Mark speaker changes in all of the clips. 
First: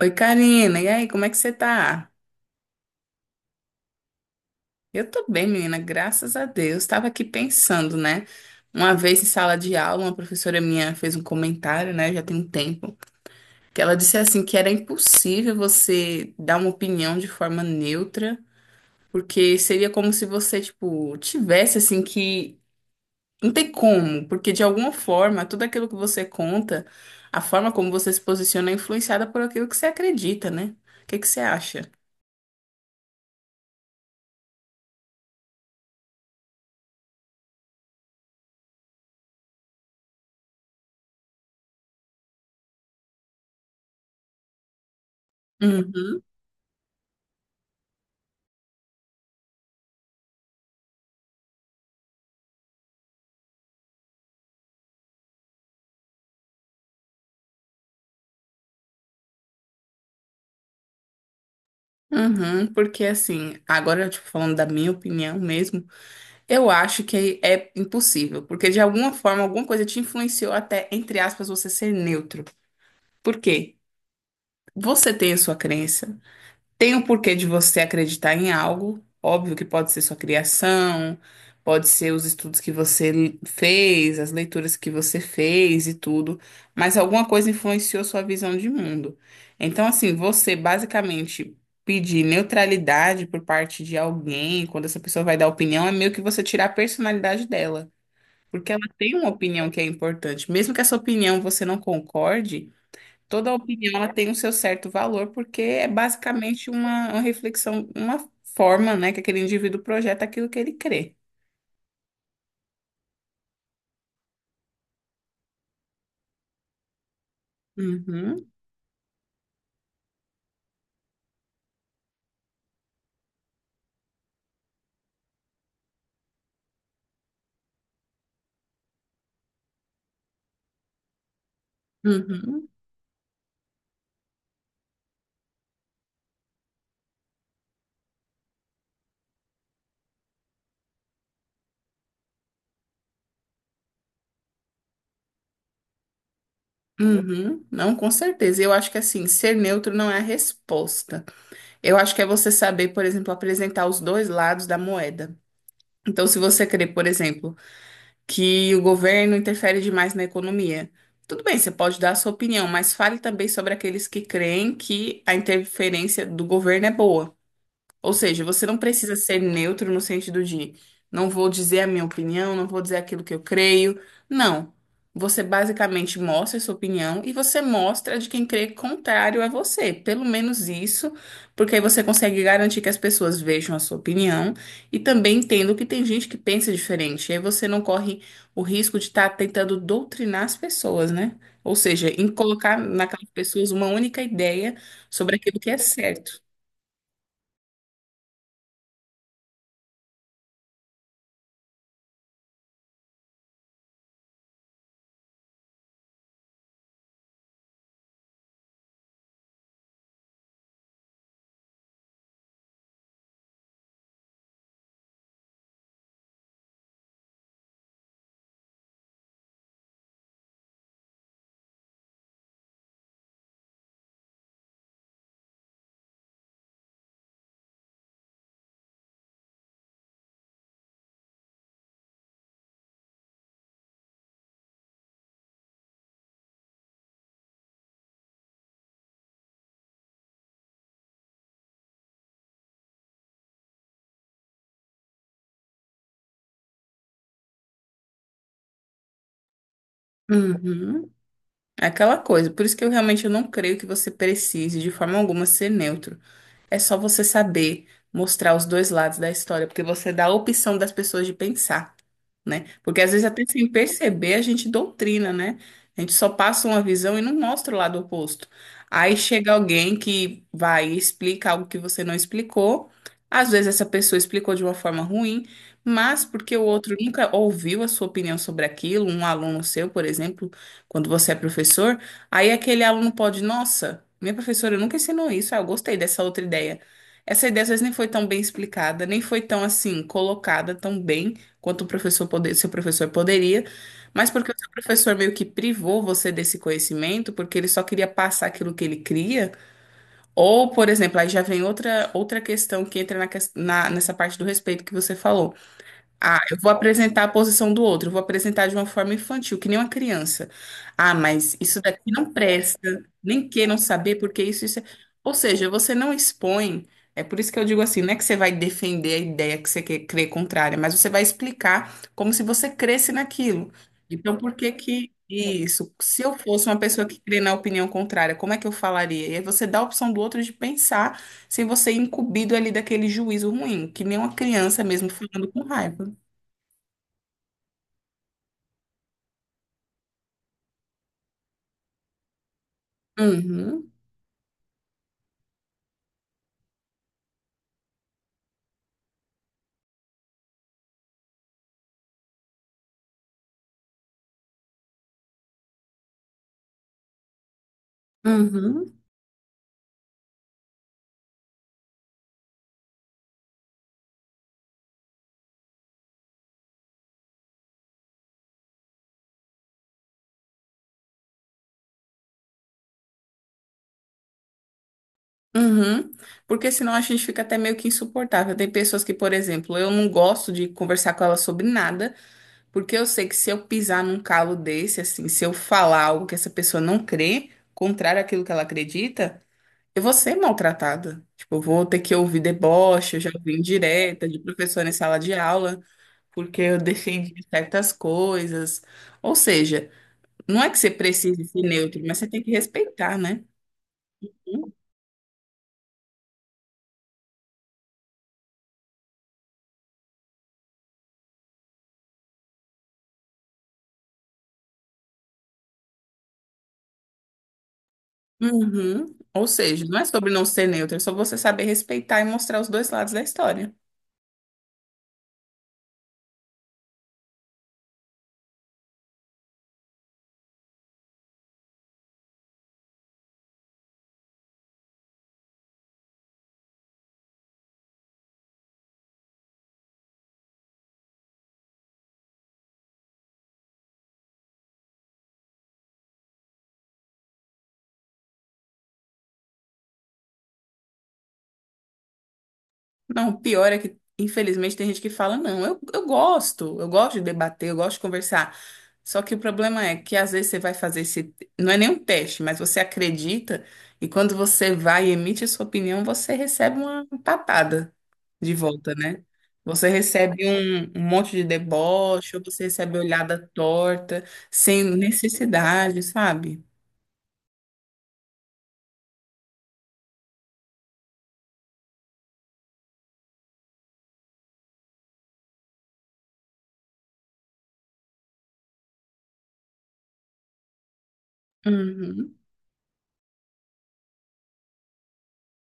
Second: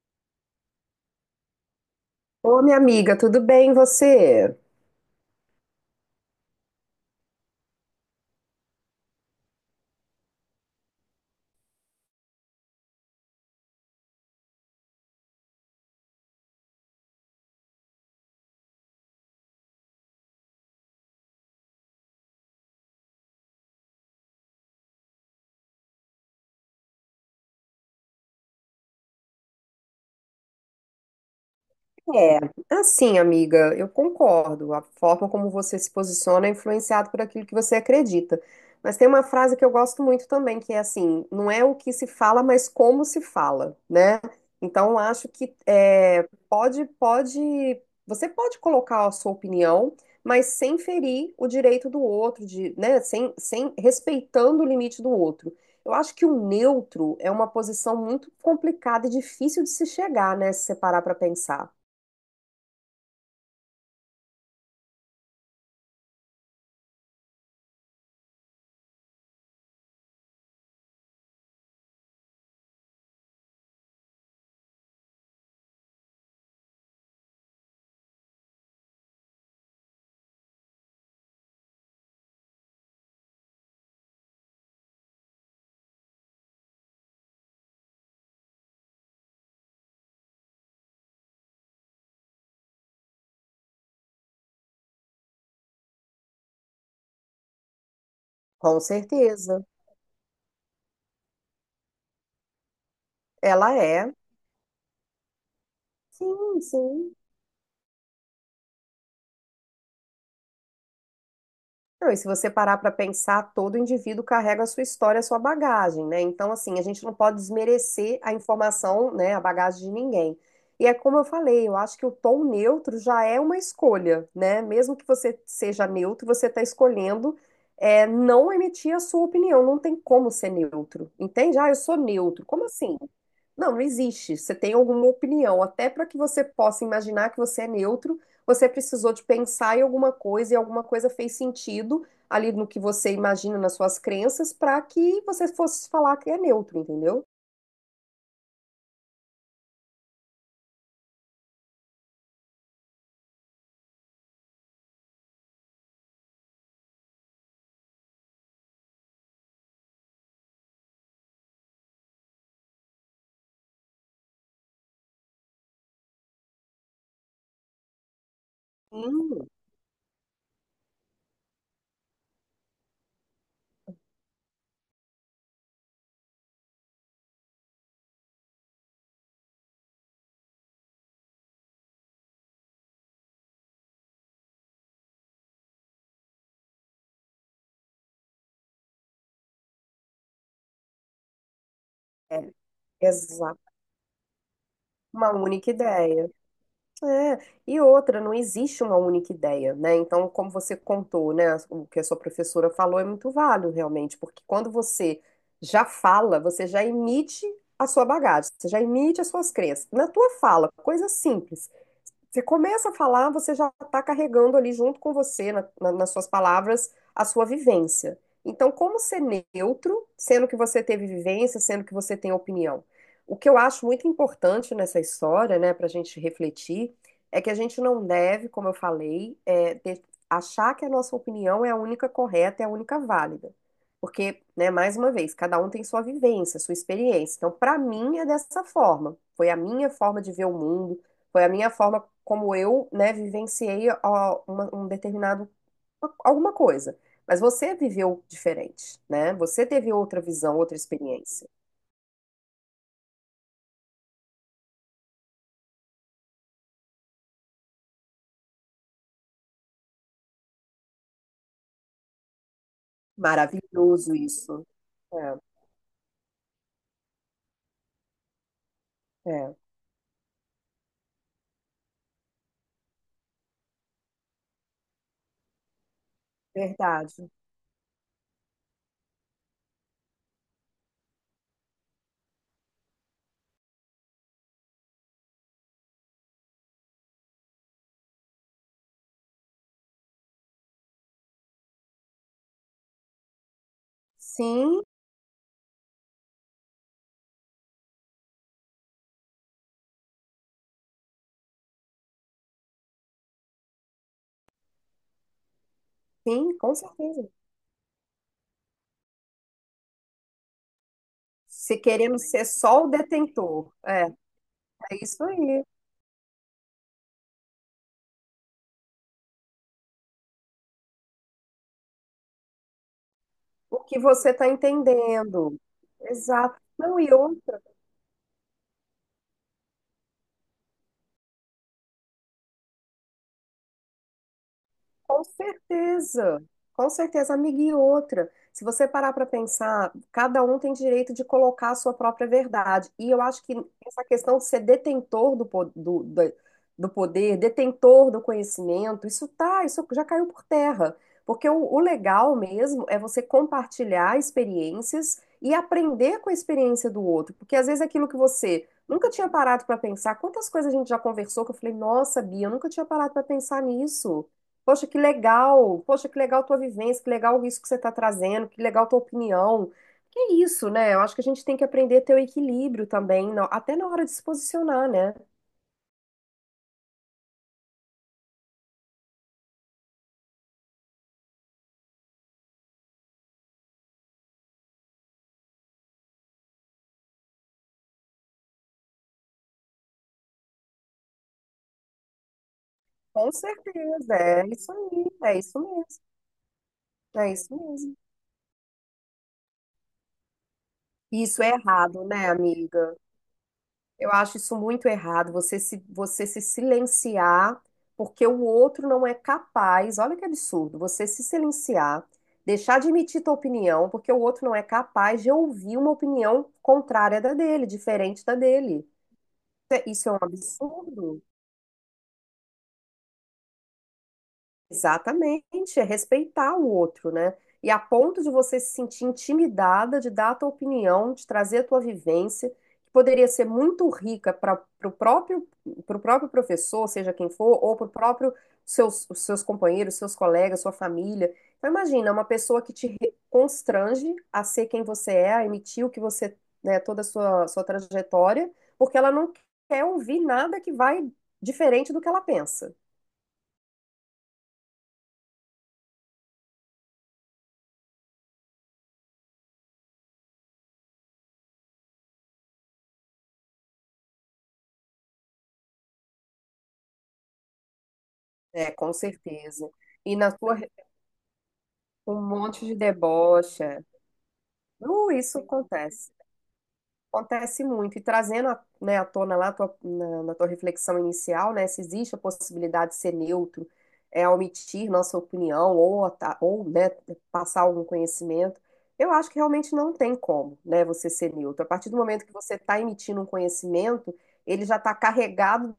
Speaker 1: Oi, Karina. E aí, como é que você tá?
Speaker 2: Ô, minha amiga, tudo bem e você?
Speaker 1: Eu tô bem, menina, graças a Deus. Tava aqui pensando, né? Uma vez em sala de aula, uma professora minha fez um comentário, né? Já tem um tempo, que ela disse assim que era impossível você dar uma opinião de forma neutra, porque seria como se você, tipo, tivesse assim que não tem como, porque de alguma forma, tudo aquilo que você conta, a forma como você se posiciona é influenciada por aquilo que você acredita, né? O que que você acha?
Speaker 2: É, assim, amiga, eu concordo. A forma como você se posiciona é influenciado por aquilo que você acredita. Mas tem uma frase que eu gosto muito também, que é assim: não é o que se fala, mas como se fala, né? Então, eu acho que é,
Speaker 1: Uhum.
Speaker 2: pode, você pode colocar a sua opinião, mas sem ferir o direito do outro, de, né? Sem, respeitando o limite do outro. Eu acho que o neutro é uma posição muito complicada e difícil de se chegar, né? Se separar para pensar.
Speaker 1: Uhum, porque assim, agora, tipo, falando da minha opinião mesmo, eu acho que é impossível, porque de alguma forma, alguma coisa te influenciou até, entre aspas, você ser neutro. Por quê? Você tem a sua crença, tem o porquê de você acreditar em algo, óbvio que pode ser sua criação, pode ser os estudos que você fez, as leituras que você fez e tudo, mas alguma coisa influenciou sua visão de mundo. Então, assim, você basicamente pedir neutralidade por parte de alguém, quando essa pessoa vai dar opinião, é meio que você tirar a personalidade dela. Porque
Speaker 2: Com
Speaker 1: ela tem uma
Speaker 2: certeza.
Speaker 1: opinião que é importante. Mesmo que essa opinião você não concorde, toda
Speaker 2: Ela
Speaker 1: opinião ela
Speaker 2: é.
Speaker 1: tem o seu certo valor, porque é
Speaker 2: Sim,
Speaker 1: basicamente uma,
Speaker 2: sim.
Speaker 1: uma reflexão, uma forma, né, que aquele indivíduo projeta aquilo que ele crê.
Speaker 2: Não, e se você parar para pensar, todo indivíduo carrega a sua história, a sua bagagem, né? Então, assim, a gente não pode desmerecer a
Speaker 1: Uhum,
Speaker 2: informação, né, a bagagem de ninguém. E é como eu falei, eu acho que o tom neutro já é uma escolha, né? Mesmo que você seja neutro, você está escolhendo é, não emitir a sua opinião. Não tem como ser neutro, entende? Ah, eu sou neutro. Como
Speaker 1: uhum,
Speaker 2: assim? Não, não existe. Você tem alguma opinião, até para que você possa imaginar que você é neutro. Você precisou de pensar em alguma coisa e alguma coisa fez sentido ali no que você imagina nas suas crenças para que você fosse falar que é neutro, entendeu?
Speaker 1: uhum. Não, com certeza. Eu acho que assim, ser neutro não é a resposta. Eu acho que é você saber, por exemplo, apresentar os dois lados da moeda. Então, se você crê, por exemplo, que o governo interfere demais na economia, tudo bem, você pode dar a sua opinião, mas fale também sobre aqueles que creem que a interferência do governo é boa. Ou seja, você não precisa ser
Speaker 2: Hum,
Speaker 1: neutro no sentido de não vou dizer a minha opinião, não vou dizer aquilo que eu creio. Não. Você basicamente mostra a sua opinião e você mostra a de quem crê contrário a você. Pelo menos isso, porque aí você consegue garantir que as pessoas vejam a sua opinião e também entendam que tem gente que pensa diferente. E aí você não corre o risco de estar tentando doutrinar as pessoas, né? Ou seja, em
Speaker 2: É,
Speaker 1: colocar naquelas
Speaker 2: exato.
Speaker 1: pessoas uma única ideia
Speaker 2: Uma
Speaker 1: sobre aquilo
Speaker 2: única
Speaker 1: que é
Speaker 2: ideia.
Speaker 1: certo.
Speaker 2: É. E outra, não existe uma única ideia, né? Então, como você contou, né, o que a sua professora falou é muito válido, realmente, porque quando você já fala, você já emite a sua bagagem, você já emite as suas crenças. Na tua fala, coisa simples. Você começa a falar, você já está carregando ali junto com você, nas suas palavras, a sua vivência. Então, como ser neutro, sendo que você teve vivência, sendo que você tem opinião? O que eu acho muito importante nessa história, né, para a gente refletir, é que a gente não deve, como eu falei, achar que a nossa opinião é a única correta, é a única válida. Porque, né, mais uma vez, cada um tem sua vivência, sua experiência. Então, para mim, é dessa forma. Foi a minha forma de ver o mundo, foi a minha forma como eu, né, vivenciei ó, um determinado alguma coisa. Mas você viveu diferente, né? Você teve outra visão, outra
Speaker 1: Uhum.
Speaker 2: experiência.
Speaker 1: É aquela coisa, por isso que eu realmente não creio que você precise de forma alguma ser neutro. É só você saber mostrar os dois lados da história, porque você dá a opção das pessoas de pensar, né? Porque às vezes até sem
Speaker 2: Maravilhoso
Speaker 1: perceber a
Speaker 2: isso.
Speaker 1: gente doutrina,
Speaker 2: É,
Speaker 1: né? A gente só passa uma visão e não mostra o lado oposto. Aí
Speaker 2: é,
Speaker 1: chega alguém que vai e explica algo que você não explicou. Às vezes essa pessoa explicou de uma forma ruim, mas porque o outro
Speaker 2: verdade.
Speaker 1: nunca ouviu a sua opinião sobre aquilo, um aluno seu, por exemplo, quando você é professor, aí aquele aluno pode, nossa, minha professora nunca ensinou isso, ah, eu gostei dessa outra ideia. Essa ideia às vezes nem foi tão bem explicada, nem foi tão assim colocada tão bem quanto o professor poder, seu professor poderia, mas porque o seu
Speaker 2: Sim,
Speaker 1: professor meio que privou você desse conhecimento, porque ele só queria passar aquilo que ele cria, ou, por exemplo, aí já vem outra questão que entra nessa parte do respeito que você falou. Ah,
Speaker 2: sim,
Speaker 1: eu
Speaker 2: com
Speaker 1: vou apresentar
Speaker 2: certeza.
Speaker 1: a posição do outro, eu vou apresentar de uma forma infantil, que nem uma criança. Ah, mas
Speaker 2: Se
Speaker 1: isso daqui
Speaker 2: queremos
Speaker 1: não
Speaker 2: ser só
Speaker 1: presta,
Speaker 2: o
Speaker 1: nem
Speaker 2: detentor,
Speaker 1: queiram
Speaker 2: é,
Speaker 1: saber porque isso é...
Speaker 2: é isso
Speaker 1: Ou
Speaker 2: aí.
Speaker 1: seja, você não expõe, é por isso que eu digo assim, não é que você vai defender a ideia que você quer crer contrária, mas você vai explicar como se você cresce naquilo.
Speaker 2: O que você
Speaker 1: Então,
Speaker 2: está
Speaker 1: por que que
Speaker 2: entendendo?
Speaker 1: isso? Se eu
Speaker 2: Exato.
Speaker 1: fosse uma
Speaker 2: Não,
Speaker 1: pessoa
Speaker 2: e
Speaker 1: que crê na
Speaker 2: outra.
Speaker 1: opinião contrária, como é que eu falaria? E aí você dá a opção do outro de pensar sem você ir incumbido ali daquele juízo ruim, que nem uma criança mesmo
Speaker 2: Com
Speaker 1: falando com raiva.
Speaker 2: certeza, com certeza, amiga. E outra, se você parar para pensar, cada um tem direito de colocar a sua própria verdade. E eu acho que
Speaker 1: Uhum,
Speaker 2: essa questão de ser detentor do poder, detentor do conhecimento, isso tá, isso já caiu por terra. Porque o legal mesmo é você compartilhar experiências e aprender com a experiência do outro. Porque às vezes aquilo que você
Speaker 1: uhum,
Speaker 2: nunca tinha parado para pensar, quantas coisas a gente já conversou que eu falei, nossa, Bia, eu nunca tinha parado para pensar nisso. Poxa, que legal! Poxa, que legal tua vivência, que legal isso que você está trazendo, que legal tua opinião. Que é isso, né? Eu acho que a gente tem que aprender a ter o equilíbrio também, até na hora de se posicionar, né?
Speaker 1: uhum. Porque senão a gente fica até meio que insuportável. Tem pessoas que, por exemplo, eu não gosto de conversar com ela sobre nada, porque eu sei que se eu pisar num calo desse, assim, se eu falar algo que essa pessoa não crê, contrário àquilo que ela acredita, eu vou ser maltratada. Tipo, eu vou ter que ouvir deboche, eu
Speaker 2: Com
Speaker 1: já ouvi
Speaker 2: certeza,
Speaker 1: indireta de
Speaker 2: é isso
Speaker 1: professor em
Speaker 2: aí,
Speaker 1: sala de
Speaker 2: é isso
Speaker 1: aula,
Speaker 2: mesmo,
Speaker 1: porque eu
Speaker 2: é
Speaker 1: defendi
Speaker 2: isso
Speaker 1: certas
Speaker 2: mesmo.
Speaker 1: coisas. Ou seja, não é que você
Speaker 2: E isso
Speaker 1: precise
Speaker 2: é
Speaker 1: ser
Speaker 2: errado,
Speaker 1: neutro, mas
Speaker 2: né,
Speaker 1: você tem que
Speaker 2: amiga?
Speaker 1: respeitar, né?
Speaker 2: Eu acho isso muito errado, você se silenciar porque o outro não é capaz. Olha que absurdo, você se silenciar, deixar de emitir tua opinião porque o outro não é capaz de ouvir uma opinião contrária da dele, diferente da dele.
Speaker 1: Uhum. Ou
Speaker 2: Isso é,
Speaker 1: seja, não é
Speaker 2: isso é um
Speaker 1: sobre não ser neutro, é sobre
Speaker 2: absurdo.
Speaker 1: você saber respeitar e mostrar os dois lados da história.
Speaker 2: Exatamente, é respeitar o outro, né? E a ponto de você se sentir intimidada de dar a tua opinião, de trazer a tua vivência, que poderia ser muito rica para o próprio, pro próprio professor, seja quem for, ou para o próprio seus, os seus companheiros, seus colegas, sua família. Então, imagina, uma pessoa que constrange a ser quem você é, a emitir o que você, né, toda a sua trajetória, porque ela não quer ouvir nada que vai diferente do que ela pensa.
Speaker 1: Não, o pior é que, infelizmente, tem gente que fala, não, eu gosto de debater, eu gosto de conversar. Só que o problema é que às vezes você vai fazer esse, não é nem um teste, mas você acredita e quando você vai e emite a sua opinião, você recebe uma patada de
Speaker 2: É, com
Speaker 1: volta, né?
Speaker 2: certeza.
Speaker 1: Você
Speaker 2: E na
Speaker 1: recebe
Speaker 2: sua
Speaker 1: um monte de
Speaker 2: um
Speaker 1: deboche, ou
Speaker 2: monte
Speaker 1: você
Speaker 2: de
Speaker 1: recebe olhada
Speaker 2: debocha.
Speaker 1: torta, sem
Speaker 2: Isso
Speaker 1: necessidade,
Speaker 2: acontece.
Speaker 1: sabe?
Speaker 2: Acontece muito. E trazendo, né, à tona lá a na, na tua reflexão inicial, né, se existe a possibilidade de ser neutro, é omitir nossa opinião ou né, passar algum conhecimento, eu acho que realmente não tem como, né, você ser neutro. A partir do momento que
Speaker 1: Uhum,
Speaker 2: você está emitindo um conhecimento, ele já está carregado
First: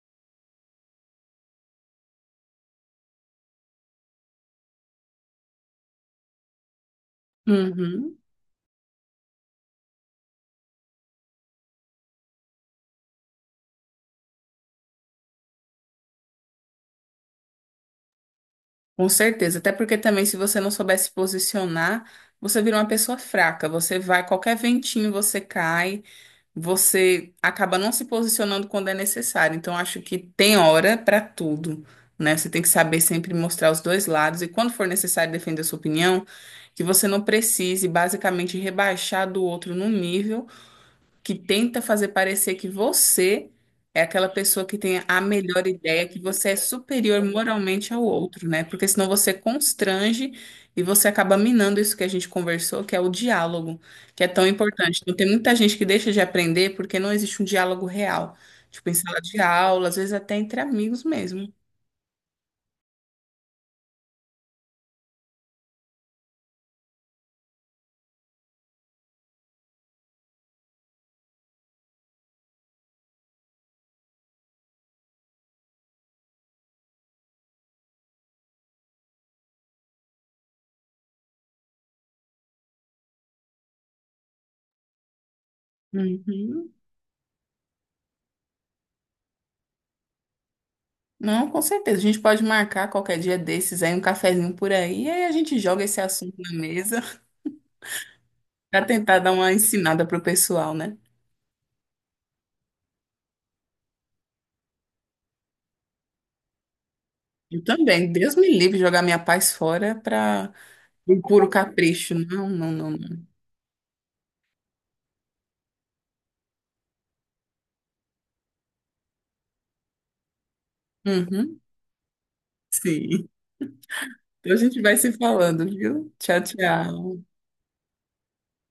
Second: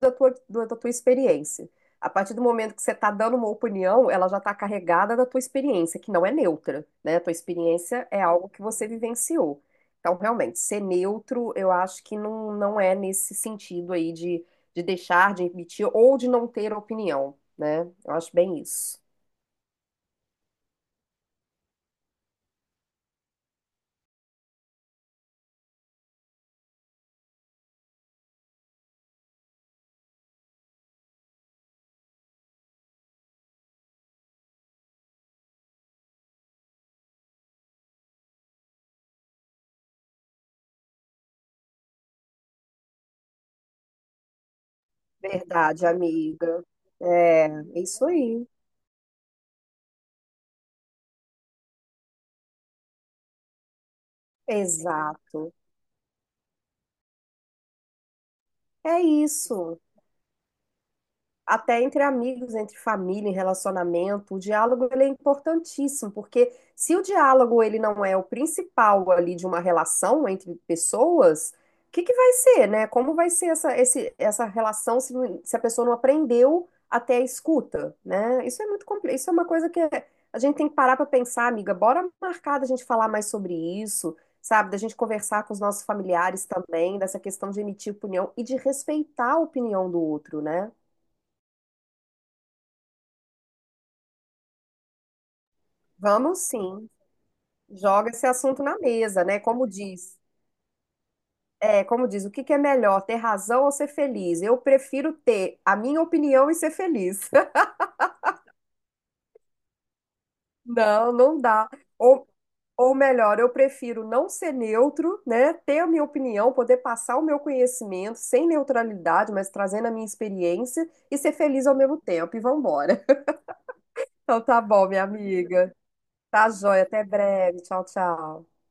Speaker 2: da da tua experiência. A partir do momento que você está dando uma opinião, ela já está carregada da tua experiência, que não é neutra, né? A tua experiência
Speaker 1: uhum,
Speaker 2: é algo que você vivenciou. Então, realmente, ser neutro, eu acho que não, não é nesse sentido aí de deixar de emitir ou de não ter opinião, né? Eu acho bem isso.
Speaker 1: com certeza. Até porque também, se você não souber se posicionar, você vira uma pessoa fraca. Você vai, qualquer ventinho você cai, você acaba não se posicionando quando é necessário. Então, acho que tem hora para tudo, né? Você tem que saber sempre mostrar os dois lados e, quando for necessário defender a sua opinião, que você não precise basicamente rebaixar do outro num nível, que tenta fazer parecer que você é aquela pessoa que tem a melhor
Speaker 2: Verdade,
Speaker 1: ideia, que você é
Speaker 2: amiga.
Speaker 1: superior
Speaker 2: É, é
Speaker 1: moralmente
Speaker 2: isso
Speaker 1: ao
Speaker 2: aí.
Speaker 1: outro, né? Porque senão você constrange e você acaba minando isso que a gente conversou, que é o diálogo, que é tão importante. Então, tem
Speaker 2: Exato.
Speaker 1: muita gente que deixa de aprender porque não existe um diálogo real. Tipo, em
Speaker 2: É
Speaker 1: sala de
Speaker 2: isso.
Speaker 1: aula, às vezes até entre amigos mesmo.
Speaker 2: Até entre amigos, entre família, em relacionamento, o diálogo ele é importantíssimo, porque se o diálogo ele não é o principal ali de uma relação entre pessoas, o que que vai ser, né? Como vai ser essa relação se a pessoa não aprendeu até a escuta, né? Isso é muito complexo, isso é uma coisa que a gente tem que parar para pensar, amiga, bora marcar da gente falar mais sobre isso, sabe? Da gente conversar com os nossos familiares
Speaker 1: Uhum.
Speaker 2: também, dessa questão de emitir opinião e de respeitar a opinião do outro, né?
Speaker 1: Não, com certeza. A gente pode marcar qualquer dia desses aí, um cafezinho por aí, e aí a gente joga esse assunto
Speaker 2: Vamos
Speaker 1: na
Speaker 2: sim.
Speaker 1: mesa
Speaker 2: Joga esse assunto na
Speaker 1: para tentar
Speaker 2: mesa,
Speaker 1: dar
Speaker 2: né?
Speaker 1: uma
Speaker 2: Como
Speaker 1: ensinada
Speaker 2: diz,
Speaker 1: pro pessoal, né?
Speaker 2: é, como diz, o que que é melhor, ter razão ou ser feliz? Eu prefiro ter a minha opinião e ser feliz.
Speaker 1: Eu também. Deus me livre de jogar minha paz fora para
Speaker 2: Não,
Speaker 1: um
Speaker 2: não
Speaker 1: puro
Speaker 2: dá.
Speaker 1: capricho.
Speaker 2: Ou,
Speaker 1: Não, não, não,
Speaker 2: ou
Speaker 1: não.
Speaker 2: melhor, eu prefiro não ser neutro, né? Ter a minha opinião, poder passar o meu conhecimento sem neutralidade, mas trazendo a minha experiência e ser
Speaker 1: Uhum,
Speaker 2: feliz ao mesmo tempo. E vambora.
Speaker 1: sim.
Speaker 2: Então
Speaker 1: Então a
Speaker 2: tá
Speaker 1: gente
Speaker 2: bom,
Speaker 1: vai
Speaker 2: minha
Speaker 1: se falando,
Speaker 2: amiga.
Speaker 1: viu? Tchau,
Speaker 2: Tá joia. Até
Speaker 1: tchau.
Speaker 2: breve. Tchau, tchau.